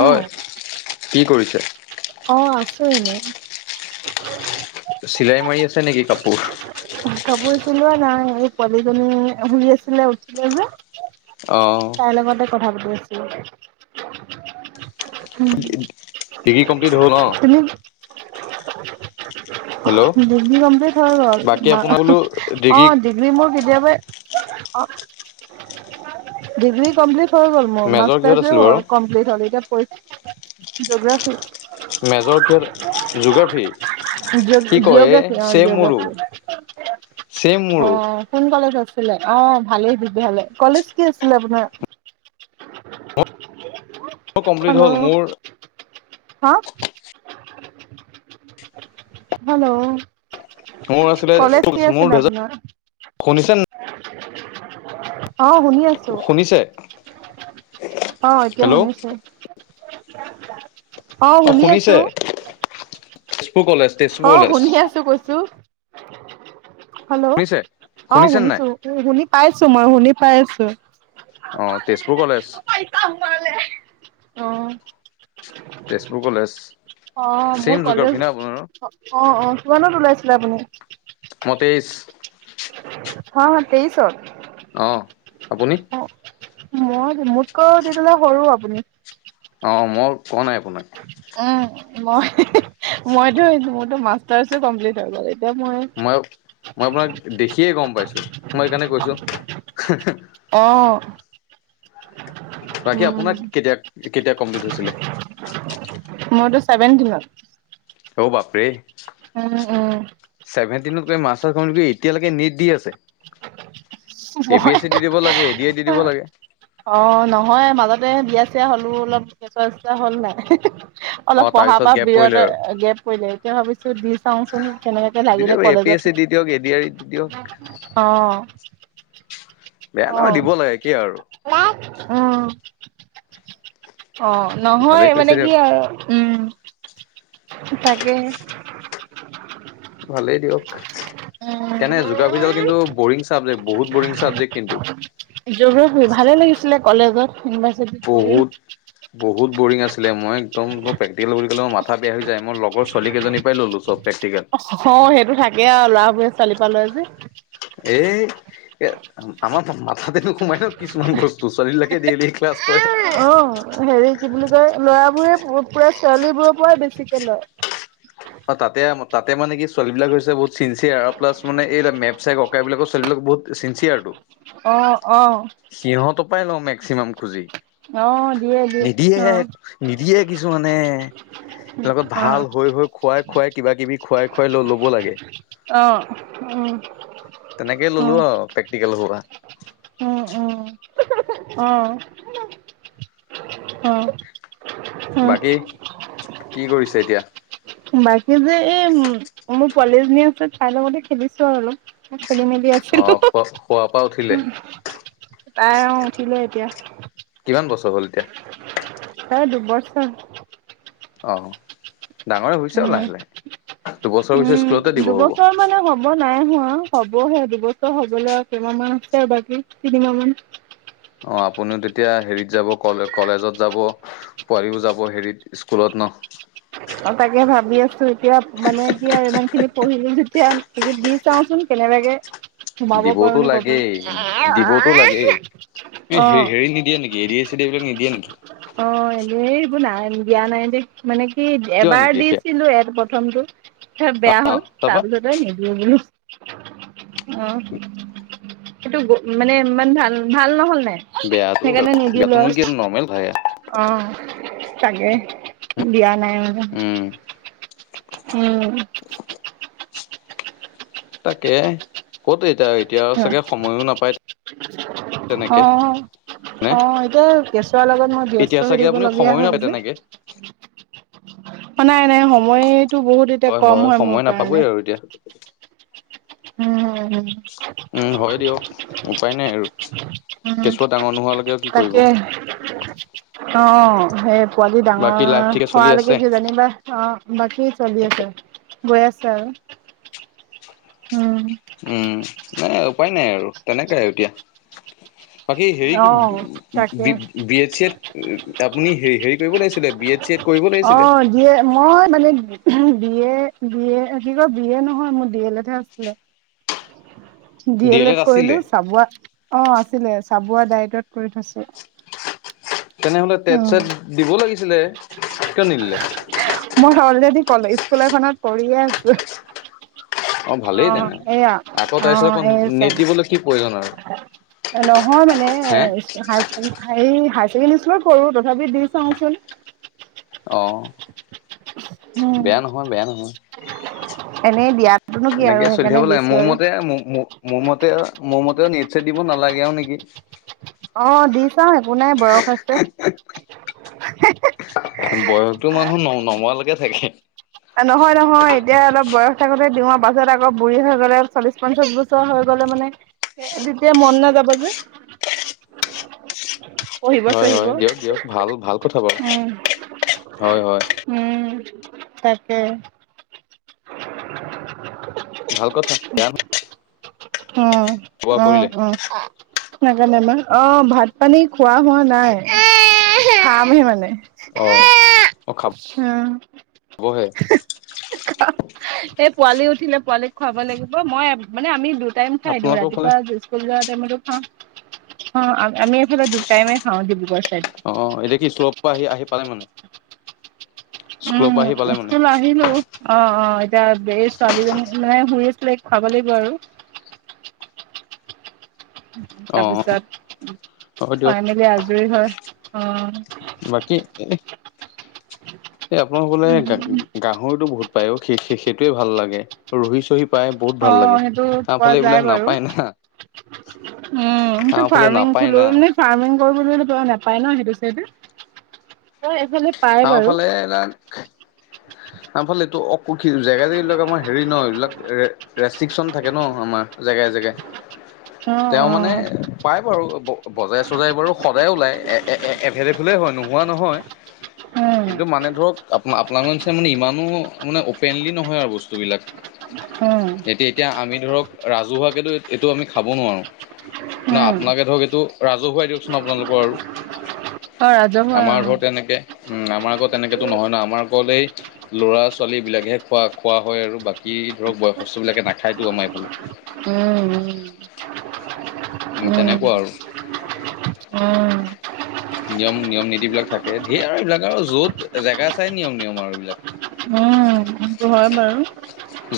হয়! কি কৰিছে? অ'! আছোঁ এনেই। চিলাই মাৰি আছে, নেকি কাপোৰ? কাপোৰ চিলোৱা নাই। এই, পোৱালিজনী শুই আছিলে, উঠিলে নহয়। অ'! তাই লগতে, কথা পাতি আছিলোঁ। [unintelligible] উম! ডিগ্ৰী কমপ্লিট হ'ল ন? [unintelligible] [unintelligible] অ'! ডিগ্ৰী হেল্ল' মোৰ কেতিয়াবাই, বাকী আপোনাৰ বোলো অ'! ডিগ্ৰী কমপ্লিট হৈ গ'ল মোৰ। মাষ্টাৰচে হ'ল, মেজৰ কিহত কমপ্লিট আছিল বাৰু? হ'ল। এতিয়া, পৰী জীঅ'গ্ৰাফীত। মেজৰ কিহত? জীঅ'গ্ৰাফীত? কি কয় এ'! অ', চেম মোৰো, জিঅ'গ্ৰাফি চেম মোৰো। অ', কোন কলেজ আছিলে? অ'! ভালেই তেতিয়াহ'লে। কলেজ কি আছিলে আপোনাৰ? [unintelligible] মোৰ কমপ্লিট হ'ল, হেল্ল' মোৰ। হা? [unintelligible] হেল্ল'! মোৰ আছিলে কলেজ কি মোৰ আছিলে, দুহেজাৰ আপোনাৰ? শুনিছে নে [unintelligible] অ'! শুনি আছোঁ। শুনিছে? অ'! এতিয়া, হেল্ল' শুনিছোঁ। অ'! শুনিছে? তেজপুৰ কলেজ। তেজপুৰ অ'! কলেজ শুনি শুনিছে? আছোঁ, কৈছোঁ। হেল্ল'? অ'! শুনিছে নে নাই? শুনিছোঁ। শুনি পাইছোঁ মই, শুনি পাইছোঁ। অ'! তেজপুৰ কলেজ। অ'! তেজপুৰ কলেজ। অ'! ছেম মোৰ জোগ্ৰাফী কলেজ, ন আপোনাৰো? অ' অ'! কিমানত ওলাইছিলে আপুনি? মই তেইশ। [unintelligible] হয়, হয়! তেইশত। অ'! আপুনি? তেইছত মই, মোতকৈ তেতিয়াহ'লে সৰু আপুনি। অ'! মই কওঁ নাই, আপোনাক? উম, মই মইতো, মোৰতো মাষ্টাৰছো কমপ্লিট হৈ গ'ল ত মই মই আপোনাক দেখিয়ে গম পাইছো, মই সেইকাৰণে কৈছো অ'। বাকী উম অপোনাক কেতিয়া, কেতিয়া কমপ্লিট হৈছিলে? মোৰতো ছেভেনটিনত। অ', বাপৰে। উম। উম ছেভেনটিনতকৈ মাষ্টাৰছ কম্পিট কৰি, এতিয়ালৈকে নেট দি আছে এ বি মই এছ চি দি দিব লাগে, এ ডি এ দি দিব লাগে। অ', নহয় মাজতে বিয়া-চিয়া হ'লো, অলপ কেচুৱা-চেচুৱা হ'ল নাই। অলপ অ', পঢ়া তাৰপিছত পা গেপ বিৰত, পৰিলে আৰু। গেপ পৰিলে, এতিয়া ভাবিছো দি চাওচোন, কেনেবাকে দি লাগিলে দিয়ক এ পি এছ কলেজত চি দি দিয়ক, এ ডি আৰ ই দি দিয়ক। অ'। বেয়া অ নহয় দিব লাগে কি আৰু। উম, অ'। নহয় ভালেই কৈছে মানে কি দিয়ক, আৰু, উম। তাকে হে ভালেই দিয়ক, কেনে জিঅ'গ্ৰাফি কিন্তু ব'ৰিং চাবজেক্ট, বহুত ব'ৰিং চাবজেক্ট কিন্তু। জিঅ'গ্ৰাফি ভালে লাগিছিলে কলেজত। ইউনিভাৰ্চিটি বহুত পঢ়ি। বহুত বৰিং আছিলে, মই একদম প্ৰেক্টিকেল বুলি ক'লে মোৰ মাথা বেয়া হৈ যায়। মই লগৰ ছোৱালীকেইজনী পৰাই ল'লোঁ চব। প্ৰেকটিকেল। অ', সেইটো থাকেই আৰু ল'ৰাবোৰে ছোৱালী পৰা লয় যে। এই এ, আমাৰ মাথাতে নোসোমাই ন কিছুমান বস্তু, ছোৱালী বিলাকে ডেইলি ক্লাছ কৰে। অ', হেৰি কি বুলি কয় ল'ৰাবোৰে পুৰা ছোৱালী বোৰৰ পৰাই বেছিকে লয়। অ', তাতে ম- তাতে মানে কি ছোৱালী বিলাক হৈছে বহুত চিনঞ্চিয়াৰ আৰু প্লাছ মানে এই মেপ-চেপ অকা এইবিলাকত ছোৱালবিলাক বহুত চিনঞ্চিয়াৰ টো। অহ, অ'। সিহঁতৰ পৰাই লওঁ মেক্সিমাম খুজি। অ', দিয়ে দিয়ে নিদিয়েহে, অ', নিদিয়ে কিছুমানে। লগত অ', ভাল হৈ হৈ খুৱাই, খুৱাই কিবা-কিবি খুৱাই, খুৱাই ল'ব লাগে। অ', উম। তেনেকৈ ল'লো আৰু প্ৰেক্টিকেলৰ সোপা। উম, উম, উম, উম। বাকী, কি কৰিছে এতিয়া? বাকী যে এই, মোৰ পোৱালি এজনী আছে, তাই লগতে খেলিছো আৰু অলপ। খেলি-মেলি আছো অ', শুৱা- শুৱা পা উঠিলে? তাই অ', উঠিলে এতিয়া। কিমান বছৰ হ'ল এতিয়া? তাইৰ দুবছৰ। অ', ডাঙৰ হৈছে উম, লাহে-লাহে, দুবছৰৰ পিছত উম, স্কুলতে দিব হ'ব। দুবছৰ মানে হ'ব নাই হোৱা হ'বহে দুবছৰ হ'বলৈ আৰু কেইমাহ মাহ আছে আৰু বাকী তিনিমাহ মান। অ আপুনিও তেতিয়া হেৰিত যাব কলে কলেজত যাব। পোৱালিও যাব হেৰিত স্কুলত ন? অ তাকে ভাবি আছো এতিয়া মানে কি আৰু ইমান খিনি পঢ়িলো যেতিয়া এই দি চাওচোন কেনেবাকে সোমাব দিবতো পাৰোনি ক'ৰবাত লাগেই দিবতো লাগেই। অ ইন্টাৰভিউটো নিদিয়ে নেকি? অ এনেই এইবোৰ নাই দিয়া নাই দে। মানে হিত কিয় এবাৰ নিদিয়ে সেয়া দিছিলো এ প্ৰথমটো হে বেয়া হল অ', তাৰপা তাৰপিছত তে নিদিওঁ বোলো, অ। সেইটো গো মানে ইমান ভাল ভাল নহল নাই বেয়াটো সেইকাৰণে নিদিলো বেয়াতোনো আৰু কি নৰ্মেল থাকে। অ তাকেহ দিয়া নাই মানে। উম, উম। তাকে ক'ত এতিয়া এতিয়া আউ চাগে সময়ো নাপায়। অ। তেনেকে নে অ এতিয়া কেঁচুৱাৰ লগত মই এতিয়া ব্যস্ত হৈ চাগে থাকিব আপুনি লগীয়া সময়ো হয় নাপায় যে। তেনেকে। নাই নাই সময়টো বহুত এতিয়া কম হয় মোৰ কাৰণে। হ দিয়া উম। উম হয় দিয়ক উপায় নাই আৰু। উম কেঁচুৱা ডাঙৰ নোহোৱালৈকে কি কৰিব। তাকে অ, সেই পোৱালি বাকী লাইফ ডাঙৰ ঠিকে চলি আছে হোৱালৈকে কি জানিবা অ, বাকী চলি আছে গৈ আছে আৰু! অ উম, নাই উপায় নাই আৰু তেনেকাই এতিয়া। বাকী হেৰি অ তাকে বি বি এ চি এত আপুনি হেৰি কৰিব লাগিছিলে? বি এ চি এত কৰিব অ লাগিছিলে? দিয়ে মই মানে বি এ বি এ কি কয় বি এ নহয় মোৰ ডী এ লেতহে আছিলে। [inaudible] ডি এল এড কৰিলো চাবুৱা অ আছিলে চাবুৱা দায়টত কৰি থৈছো। তেনেহ'লে উম টেট-চেট দিব লাগিছিলে! কিয় নিদিলে? মই অলৰেডি কলে স্কুল এখনত কৰিয়ে আছো। অ ভালেই তেনে সেইয়া আকৌ অ তাৰপিছত আকৌ সেই নেট জন দিবলৈ কি প্ৰয়োজন আৰু নহয় মানে, হে হাই হেই ছেকেণ্ডৰী স্কুলত তথাপি দি চাওচোন! অ, উম, বেয়া নহয়। বেয়া নহয়। এনেই বিয়াত তেনেকে চলি থাকব লাগে। মোৰ মতে মু মু মোৰ মতে মোৰ মতেও নট-চেট দিব নালাগে আউ নেকি! অ, দি চাও একো নাই বয়স আছে। বয়সতো মানুহ ন নময়ালেকে থাকে। নহয়, নহয়, এতিয়া অলপ বয়স থাকোতে দিওঁ, পাছত আকৌ বুঢী হৈ গ'লে চল্লিশ পঞ্চাশ বছ চ হৈ গলে মানে এ তেতিয়া মন নাযাব যে। পঢ়িব হয়, চঢ়িব। দিয়ক-দিয়ক ভাল-ভাল কথা বাউ উম, হয়, হয়। উম। কে ভাল কথা। [unintelligible] উম, খোৱা উম, কৰিলে উম। অ, ভাত পানী খোৱা হোৱা নাই। খামহে মানে! অ, অ, খাব ওম! [unintelligible] এই পোৱালি উঠিলে পোৱালিক খুৱাব লাগিব, মই, মানে আমি দু টাইম খাই দিওঁ, আপোনালোকৰ ফালে ৰাতিপুৱা স্কুল যোৱা টাইমতো খাওঁ, আমি এইফালে দুটাইমেই খাওঁ ডিব্ৰুগড় চাইডত। অ, এতিয়া [unintelligible] পৰা আহি-আহি পালে মানে? উম। স্কুলৰ পৰা আহি [unintelligible] পালে মানে [unintelligible] অ, অ, এতিয়া ছোৱালীজনী মানে শুই আছিলে খুৱাব লাগিব আৰু। [inaudible] [inaudible] অ তাৰপিছত, ফাইনেলি হ'ব দিয়ক আজৰি হৈ অ, বাকী এ, এই আপোনালোকৰ [unintelligible] গাহৰিতটো বহুত পায় অ, সেই সেইটোৱেই ভাল লাগে। ৰহি-চহি অ, সেইটো পোৱা যায় বাৰু। উম, নাপায় না সেইটো আমাৰ ফালে ফাৰ্মিং নাপায় খোলো না [unintelligible] ফাৰ্মিং কৰোঁ বুলি [unintelligible] নেপায় ন সেইটো চাইডে? [unintelligible] আমাৰ ফালে [unintelligible] আমাৰ ফালে এইটো [unintelligible] [unintelligible] জেগা-জেগি বিলাক আমাৰ হেৰি ন এইবিলাক ৰে ৰেষ্ট্ৰিকচন থাকে ন আমাৰ জেগাই-জেগাই। অ অ তেওঁ মানে পায় বাৰু বজাৰে-চজাৰে বাৰু সদায়েই ওলায়। এ-এ-এ এভেইলেবলেই হয়, নোহোৱা নহয়। উম কিন্তু মানে ধৰক আপোনা আপোনালোকৰ নিচিনা মানে ইমানো মানে অপেনলি নহয় আৰু বস্তুবিলাক। উম এতিয়া এতিয়া, আমি ধৰক ৰাজহুৱাকেতো এইটো আমি খাব নোৱাৰো। ন উম আপোনালোকে ধৰক এইটো, ৰাজহুৱাই দিয়কচোন আপোনালোকৰ আৰু। অ ৰাজহুৱা আমাৰ অ ধৰ তেনেকে, উম আমাৰ [unintelligible] তেনেকেতো নহয় না, আমাৰ অকল এই ল'ৰা ছোৱালী বিলাকহে খোৱা খোৱা হয় আৰু, বাকী ধৰক বয়সস্থ বিলাকে নাখায়তো আমাৰ এইফালে। উম উম। তেনেকুৱা আৰু উম উম। [inaudible] নিয়ম নিয়ম নীতি বিলাক থাকে, ধেৰ আৰু এইবিলাক আৰু য'ত জেগা চাই নিয়ম নিয়ম আৰু এইবিলাক। উম, সেইটো হয় বাৰু!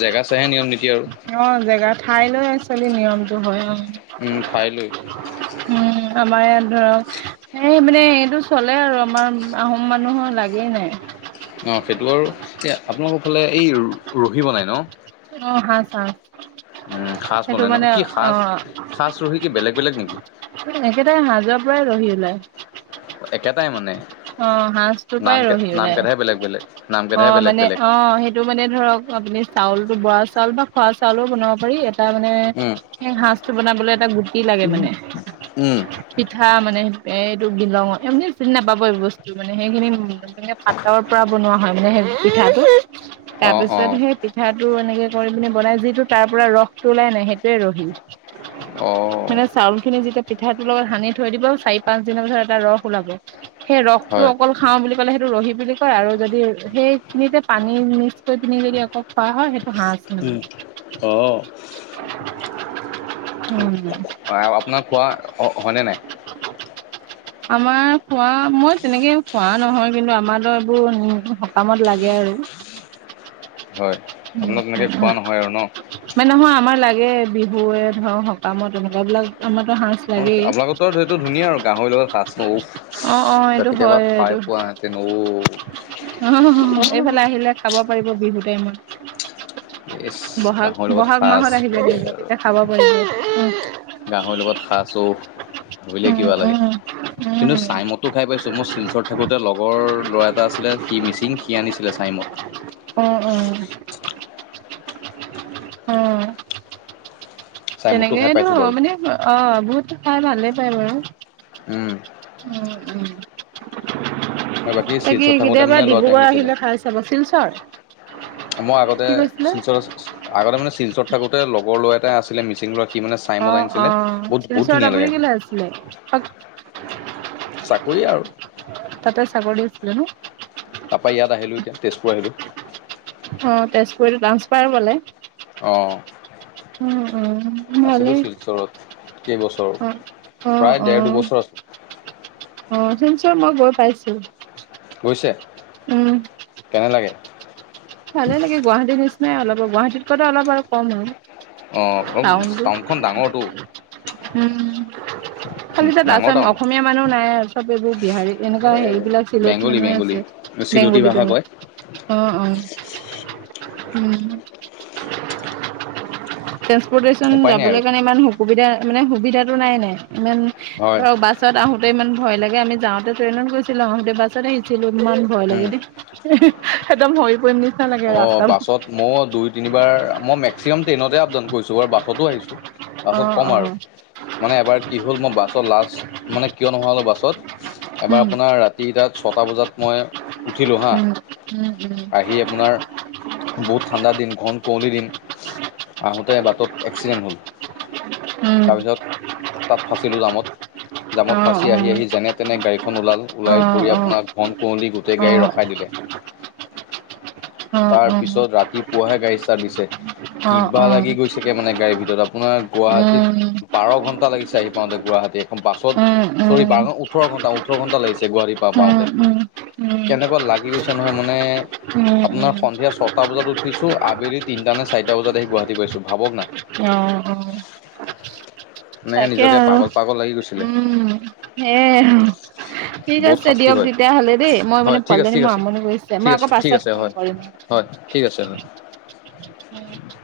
জেগা চাইহে নিয়ম নীতি আৰু অ', জেগা ঠাই লৈ [unintelligible] নিয়মটো হয় অ'। উম, ঠাই লৈ উম, আমাৰ ইয়াত ধৰক এই মানে এইটো চলে আৰু আমাৰ আহোম মানুহৰ লাগেই নাই। অঁ'সেইটো আৰু, এই আপোনালোকৰ ফালে এই ৰহি বনাই ন? অ'। [unintelligible] উম, সাজ সেইটো বনাই ন। মানে কি সাজ, অ', সাজ ৰহি কি বেলেগ বেলেগ নেকি? একেটাই মাজৰ পৰাই ৰহি ওলায়। একেটাই মানে? অ', সাজটো নাম পায় ৰহি নাম উলাই, কেইটাহে বেলেগ বেলেগ নাম কেইটাহে অ', বেলেগ মানে বেলেগ অ', সেই এইটো মানে ধৰক, আপুনি চাউলো বৰা চাউল বা খোৱা চাউলো বনাব পাৰি, এ এটা মানে, উম এ সাজটো বনাবলৈ এটা গুটি লাগে মানে। উম পিঠা মানে, এইটো বিলঙ আপুনি চিনি নাপাব এইবোৰ বস্তু মানে, সেইখিনি মানে এই পাতৰ পৰা বনোৱা হয় মানে, সেই পিঠাটো, অ তাৰপিছত অ সেই পিঠাটো এনেকে কৰি পিনে বনাই, যিটো তাৰপৰা ৰসটো ওলাই নাই, সেইটোয়ে ৰহি। অ'। মানে চাউলখিনি যেতিয়া, পিঠাটোৰ লগত সানি থৈ দিব, চাৰি, পাঁচ দিনৰ পিছত এটা ৰস ওলাব। সেই ৰসটো হয়। অকল খাওঁ বুলি ক'লে, সেইটো ৰহি বুলি কয়। আৰু যদি সেইখিনিতে পানী মিক্স কৰি, পিনি যদি আকৌ খোৱা হয়, সেই উম, অ'। উম, আপোনাৰ খোৱা, হয়নে নাই? আমাৰ। খোৱা, মই তেনেকে খোৱা নহয় কিন্তু, আমাৰটো এইবোৰ সকামত লাগে আৰু। হয়, উম, আপোনাৰ তেনেকে খোৱা উম। নহয় আৰু ন? মানে নহয়, আমাৰ লাগে, বিহুৱে ধৰ সকামত তেনেকুৱা বিলাক। আমাৰতো সাজ লাগেই। আপোনালোকৰটো আৰু সেইটো ধুনীয়া আৰু, গাহৰিৰ লগত সাজ, উফ। অ', অ' এইটো কেতিয়াবা হয় খাই এইটো, পোৱাহেঁতেন ঔ অ', অ', এইফালে আহিলে খাব পাৰিব, বিহু টাইমত। ইচ ব'হাগ, গাহৰিৰ লগত ব'হাগ সাজ মাহত আহিলে, বেলেগ তেতিয়া খাব পাৰিব। গাহৰি লগত সাঁজ উফ, ভাবিলে উম কিবা লাগে। উম কিন্তু উম চাইমটো খাই পাইছোঁ, মই শিলচৰত থাকোতে লগৰ ল'ৰা এটা আছিলে, সি মিচিং, সি আনিছিলে চাইমট। অ', অ', অ'। চাইমদটো খাই তেনেকেইটো পাইছোঁ বাৰু। মানে, অ', বহুতে খাই ভালে পায় বাৰু। উম। উম, উম, আৰু বাকী তাকে, শিলচৰত থাকোঁতে কেতিয়াবা মানে ল'ৰাটোৱে ডিব্ৰুগড় আনি দিছিলে। আহিলে, খাইছ চাবা, শিলচৰ। মই আগতে কি কৈছিলে? শিলচৰত আছিলোঁ, আগতে মানে, শিলচৰত থাকোঁতে, লগৰ ল'ৰা এটা আছিলে, মিচিং ল'ৰা সি মানে অ চাইমদ অ আনিছিলে, বহুত, বহুত শিলচৰত ধুনীয়া আপুনি লাগে কেলে খায়। আছিলে? চাকৰি আৰু। তাতে, চাকৰি আছিলে ন? তাৰপৰা, ইয়াত আহিলোঁ এতিয়া, তেজপুৰ আহিলোঁ। অ', তেজপুৰ, এইতো ট্ৰান্সফাৰ ল'লে। অ'। উম, উম, ভালে। শিলচৰত কেইবছৰ অ', অ', প্ৰায় ডেৰ অ'। দুবছৰ আছোঁ অ', শিলচৰ মই গৈ পাইছোঁ। গৈছে, কেনে লাগে? ভালে লাগে, গুৱাহাটীৰ নিচিনাই অলপ, গুৱাহাটীতকৈ অলপ আৰু কম আৰু। অঁ অলপ টাউনটো, টাউনখন ডাঙৰটো উম। খালি তাত ডাঙৰ আসাম টাউনটো অসমীয়া মানুহ নাই, চব এইবোৰ বিহাৰী, এনেকুৱা হেৰিবিলাক চিলেত মানুহে আছে। চিলটি বেংগলী ভাষা বেংগ কয়। অ', অ'। উম, ট্ৰেন্সপৰ্টেচন উপায় নাই যাবলৈ আৰু কাৰণে, ইমান সু সুবিধা মানে, সুবিধাটো নাই, নাই ইমান হয় ধৰক বাছ ছত আহোঁতে ইমান ভয় লাগে আমি যাওঁতে ট্ৰেইনত গৈছিলো আহোঁতে বাছত আহিছিলো, ইমান ভয় উম। লাগে দেই। একদম হৈ পৰিম নি- অঁ বাছত ময়ো দুই তিনিবাৰ মই মেক্সিমাম ট্ৰেইনতে আপ ডাউন কৰিছোঁ বাৰু বাছতো আহিছোঁ। বাছত অঁ ক'ম অঁ। আৰু মানে এবাৰ কি হ'ল মই বাছত লাষ্ট মানে কিয় নহা হলো বাছত- এবাৰ উম আপোনাৰ ৰাতি তাত ছটা বজাত মই ওঠিলো হাঁ- উম উম। আহি আপোনাৰ- বহুত ঠাণ্ডা দিন, ঘন কুঁৱলী দিন আহোঁতে বাটত এক্সিডেণ্ট হ'ল। উম তাপিছত তাত ফাঁচিলো জামত জামত ফাঁচি উম আহি উম আহি যেনে- তেনে গাড়ীখন ওলাল, অ' ওলাই অ' কৰি অ' অ' আপোনাক ঘন কুঁৱলী গোটেই অ' গাড়ী ৰখাই দিলে। অ' তাৰপিছত ৰাতিপুৱাহে গাড়ী ষ্টাৰ্ট দিছে। অ' অ' কিবা অ' লাগি গৈছে গে মানে গাড়ীৰ ভিতৰত আপোনাৰ উম উম উম উম উম উম গুৱাহাটীত- বাৰ ঘণ্টা লাগিছে আহি পাওঁতে গুৱাহাটী এখন বাাছত- চৰি বাৰ ঘ ওঠৰ ঘণ্টা, ওঠৰ ঘন্টা লাগিছে গুৱাহাটী পা পাওঁতে। কেনেকুৱা লাগি গৈছে নহয় মানে- উম আপোনাৰ উম সন্ধিয়া ছটা বজাত উঠিছো আবেলি তিনিটা নে চাৰিটা বজাত আহি গুৱাহাটী পাইছো, ভাবক না। অঁ অঁ। মানে নিজকে পাগল পাগল লাগি গৈছিলে। হেঁ। ঠিক বহুত আছে শাস্তি দিয়ক হয় তেতিয়া হলে দেই মই মানে হয় ঠিক পোৱালি আছে জনী ঠিক মোৰ আছে আমনি কৰিছে ঠিক মই আকৌ আছে ঠিক পাছত- আছে ফোন হয় কৰিম অঁ, হয় ঠিক আছে হয় উম'।